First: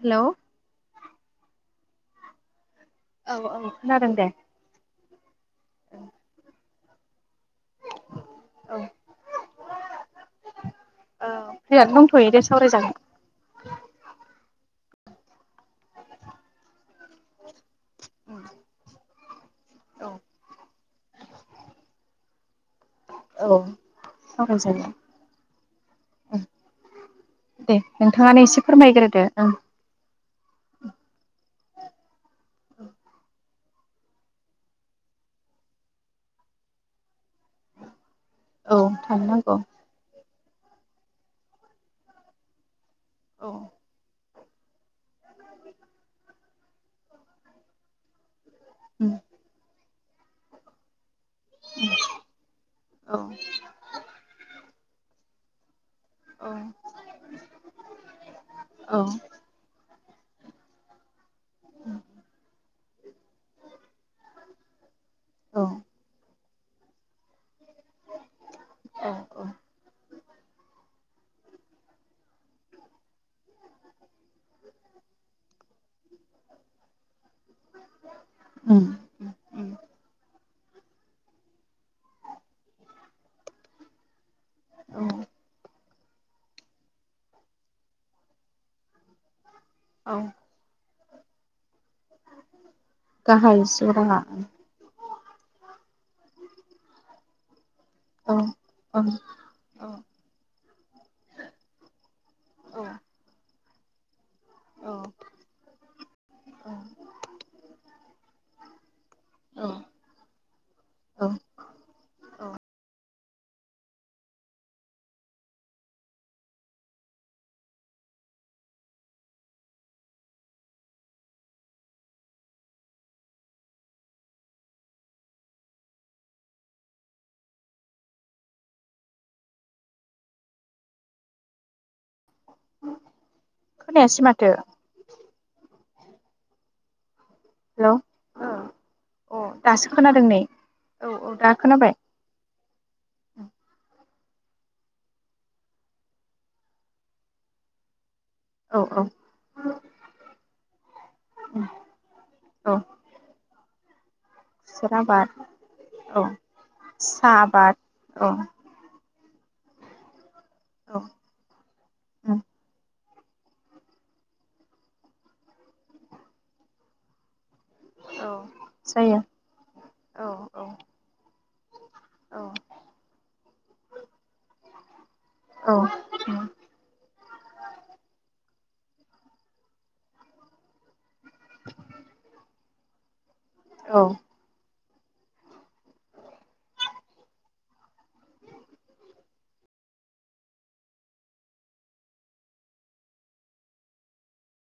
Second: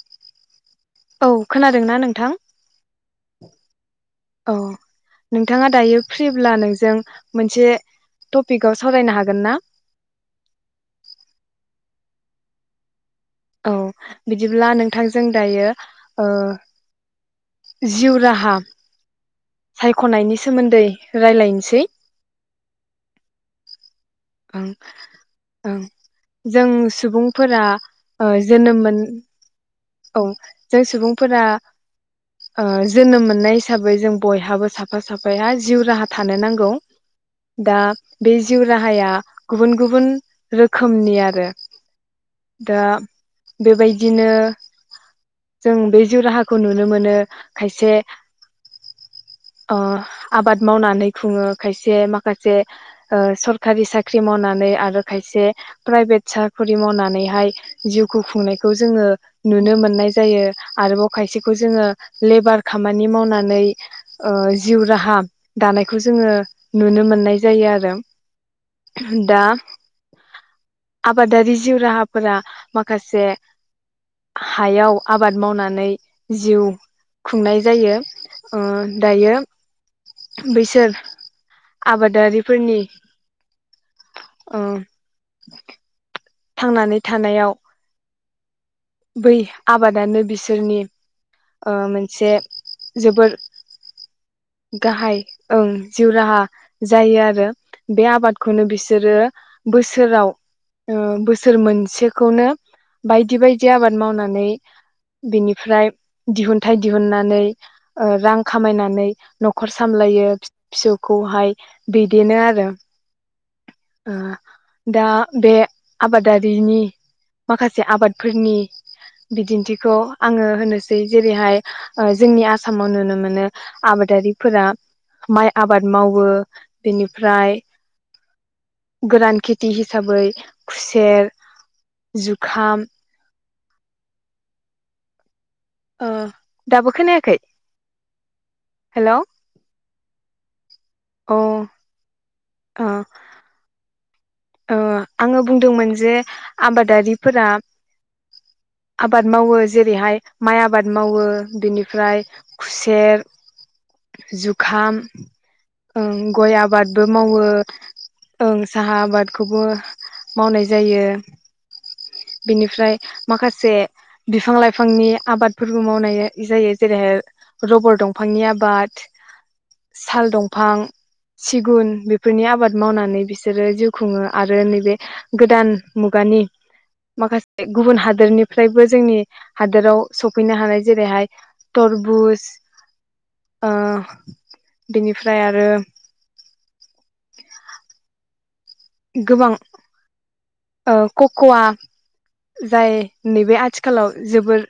Hello औ खोनादोंना नोंथां? खोनादों दे औ नोंथाङा दायो फ्रिब्ला नों जों मोनसे टपिकाव औ सावरायनो हागोन ना? फ्रिया दंथयो दे सावरायजागोन। औ बिदिब्ला नों थांजों दायो ओ जिउ राहा सायखनायनि सोमोन्दै रायलायनोसै औ ओ सावरायजायो ओं जों सुबुंफोरा ओ थाङानो एसे जोनोम मोन फोरमायग्रोदो, ओं औ जों सुबुंफोरा आ ओ जोनोम मोननाय हिसाबै जों बयहाबो साफा साफाया जिउ राहा थानो नांगौ दा बे जिउ औ राहाया थानो नांगौ गुबुन गुबुन रोखोमनि आरो, दा बेबायदिनो जों बे जिउ राहा खौ नुनो मोनो, खायसे उम ओ आबाद मावनानै खुङो, खायसे माखासे ओ सखारि साख्रि मावनानै आ ओ खायसे प्राइभेट साख'रि मावनानैहाय जिउखौ खुंनायखौ औ जोङो मोन्नाय जायो। आरोबाव खायसेखौ जोङो लेबार खामानि मावनानै ओ जिउ राहा दानायखौ जोङो नुनो मोन्नाय जायो आरो। औ दा आबादारि जिउ राहाफोरा माखासे हायाव आबाद मावनानै जिउ खुंनाय जायो। ओ दायो बैसोर आबादारिफोरनि ओं। थांनानै थानायाव बै आबादानो उम बिसोरनि ओ मोनसे जोबोर गाहाय जिउ राहा गाहाय ओं जिउ राहा जायो आरो। बे औ आबादखौनो औ बिसोरो बोसोराव ओ बोसोर मोनसेखौनो बायदि बाय दि आबाद मावना नै औ बिनिफ्राय दिहुन्थाय दिहुन्नानै ओ रां खामायनानै नखर सामलायो फि-फिसौखौहाय बिदिनो आरो। ओ दा बे आबादारिनि माखासे आबाद फोरनि बिदिन्थिखौ आङो होनोसै जेरैहाय ओ जोंनि आसामाव नुनो मोनो आबादारिफोरा माइ आबाद मावो बेनिफ्राय गोरान खेथि हिसाबै खुसेर, जुखाम खोनायासै माथो। ओ दाबो खोनायाखै? हेलौ हेलौ अ दासो खोनादों नै। औ औ दा ओ खोनाबाय। अ। ओ आङो बुंदोंमोन जे आबादारिफोरा औ औ आबाद मावो जेरैहाय माइ आबाद मावो औ बेनिफ्राय खुसेर, खुसेर जुखाम आबाद ओं औ गय आबादबो साहा मावो आबाद औ ओं साहा आबाद खौबो मावनाय औ जायो। उम बिनिफ्राय माखासे बिफां लाइफांनि आबादफोरबो मावनाय जा-जायो जेरैहाय रबर दंफांनि आबाद, जायो औ साल उम दंफां, सिगुन औ बेफोरनि आबाद मावनानै बिसोरो जिउ खुङो आरो नैबे गोदान औ मुगानि माखासे गुबुन हादोरनि फ्रायबो जोंनि हादोराव सफैनो हानाय जेरैहाय थरबुज ओ औ बेनिफ्राय आरो गोबां ओ ककवा जाय नैबे आथिखालाव जोबोर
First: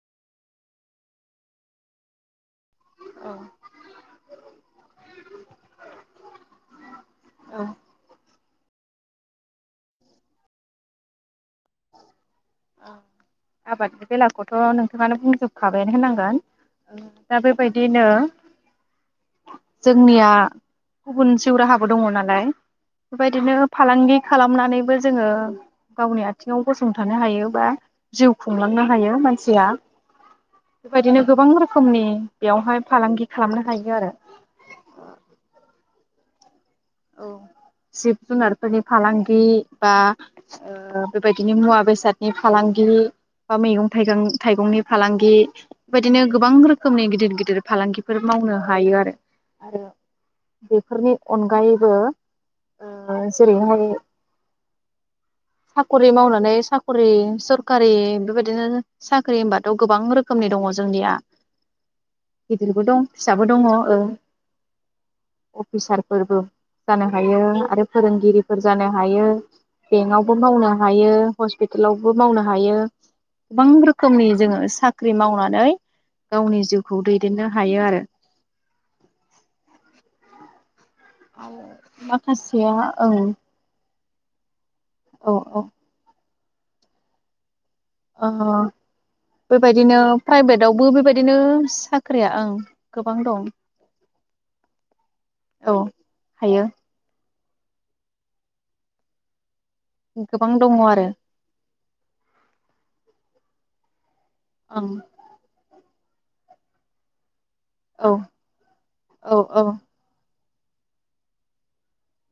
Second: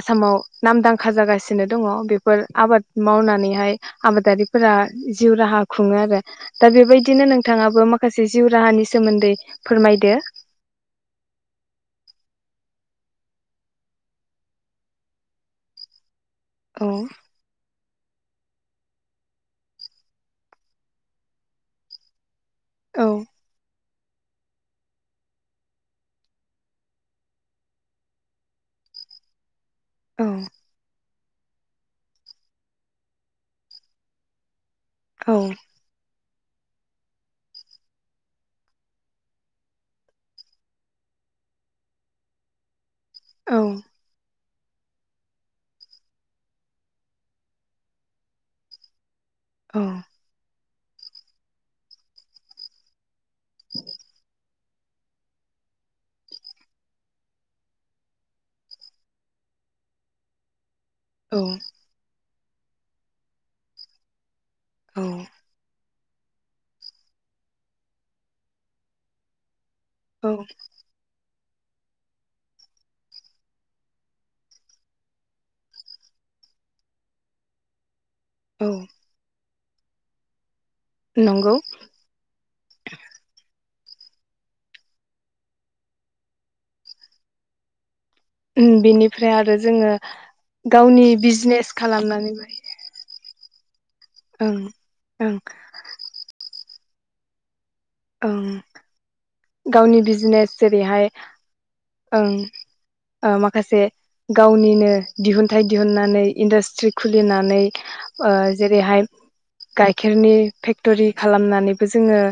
आसामाव नामदांखा जागासिनो दङ बेफोर आबाद औ मावनानैहाय आबादारिफोरा जिउ राहा खुङो आरो दा बेबायदिनो नोंथाङाबो माखासे जिउ राहानि सोमोन्दै फोरमायदो। आबादनि बेलाखौथ नोंथाङानो बुंजोबखाबायानो होननांगोन। औ दा बेबाय दिनो जोंनिया गुबुन जिउ राहाबो दङ नालाय। औ बेबायदिनो फालांगि खालामनानैबो जोङो गावनि आथिङाव गसंथानो हायो बा जिउ खुंलांनो हायो मानसिया। औ बेबायदिनो गोबां रोखोमनि बेयावहाय फालांगि खालामनो हायो आरो औ औ जिब जुनारफोरनि फालांगि बा ओ बेबायदिनो मुवा बेसादनि फालांगि बा मैगं थाइगं थाइगंनि फालांगि बेबायदिनो गोबां रोखोमनि गिदिर गिदिर फालांगिफोर मावनो हायो आरो औ आरो बेफोरनि अनगायै बो ओ जेरैहाय साखरि मावनानै साखरि सरखारि बेबायदिनो साख्रि होनबाथ गोबां रोखोमनि दङ जोंनिया औ गिदिरबो दं फिसाबो दङ ओ औ अफिसार फोरबो जानो हायो आरो फोरोंगिरिफोर जानो हायो। बेंकयावबो औ मावनो हायो। हस्पिटालावबो मावनो हायो गोबां रोखोमनि जोङो साख्रि मावनानै गावनि जिउखौ दैदेननो हायो आरो औ नंगौ आरो माखासेया औ औ औ ओ बेनिफ्राय आरो जोङो बेबायदिनो प्राइभेटआवबो गावनि बेबायदिनो बिजनेस साख्रिया खालामनानै ओं गोबां दं। ओं ओं औ हायो ओं गावनि गोबां बिजनेस दङ जेरैहाय आरो ओं ओ माखा खासे ओं गावनिनो दिहुनथाइ दिहुननानै इन्डास्ट्रि खुलिनानै औ ओ जेरैहाय औ औ गाइखेरनि फेक्टरि खालामनानैबो जोङो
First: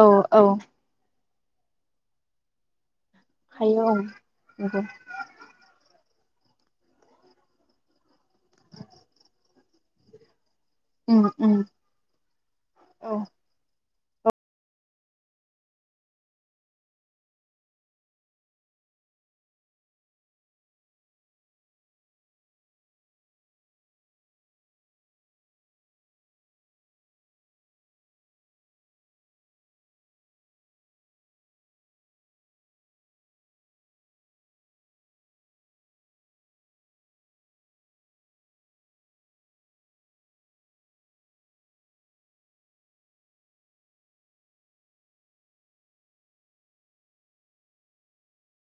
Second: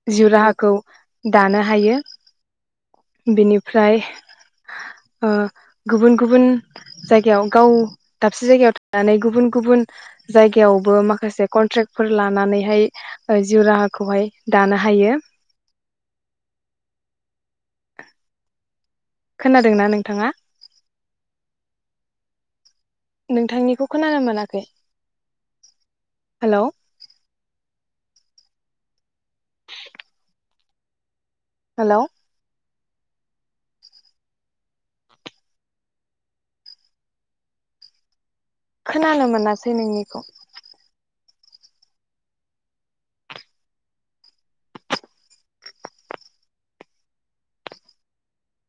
औ जिउ औ राहाखौ दानो हायो। हायो औ बेनिफ्राय नंगौ ओ गुबुन गुबुन जायगायाव गाव दाबसे जायगायाव थानानै गुबुन गुबुन जायगा यावबो उम माखासे उम कनट्रेक्फोर औ लानानैहाय जिउराहा खौहाय दानो हायो। खोनादोंना नोंथाङा? नोंथांनिखौ खोनानो मोनाखै हेलौ हेलौ खोनानो मोनासै नोंनिखौ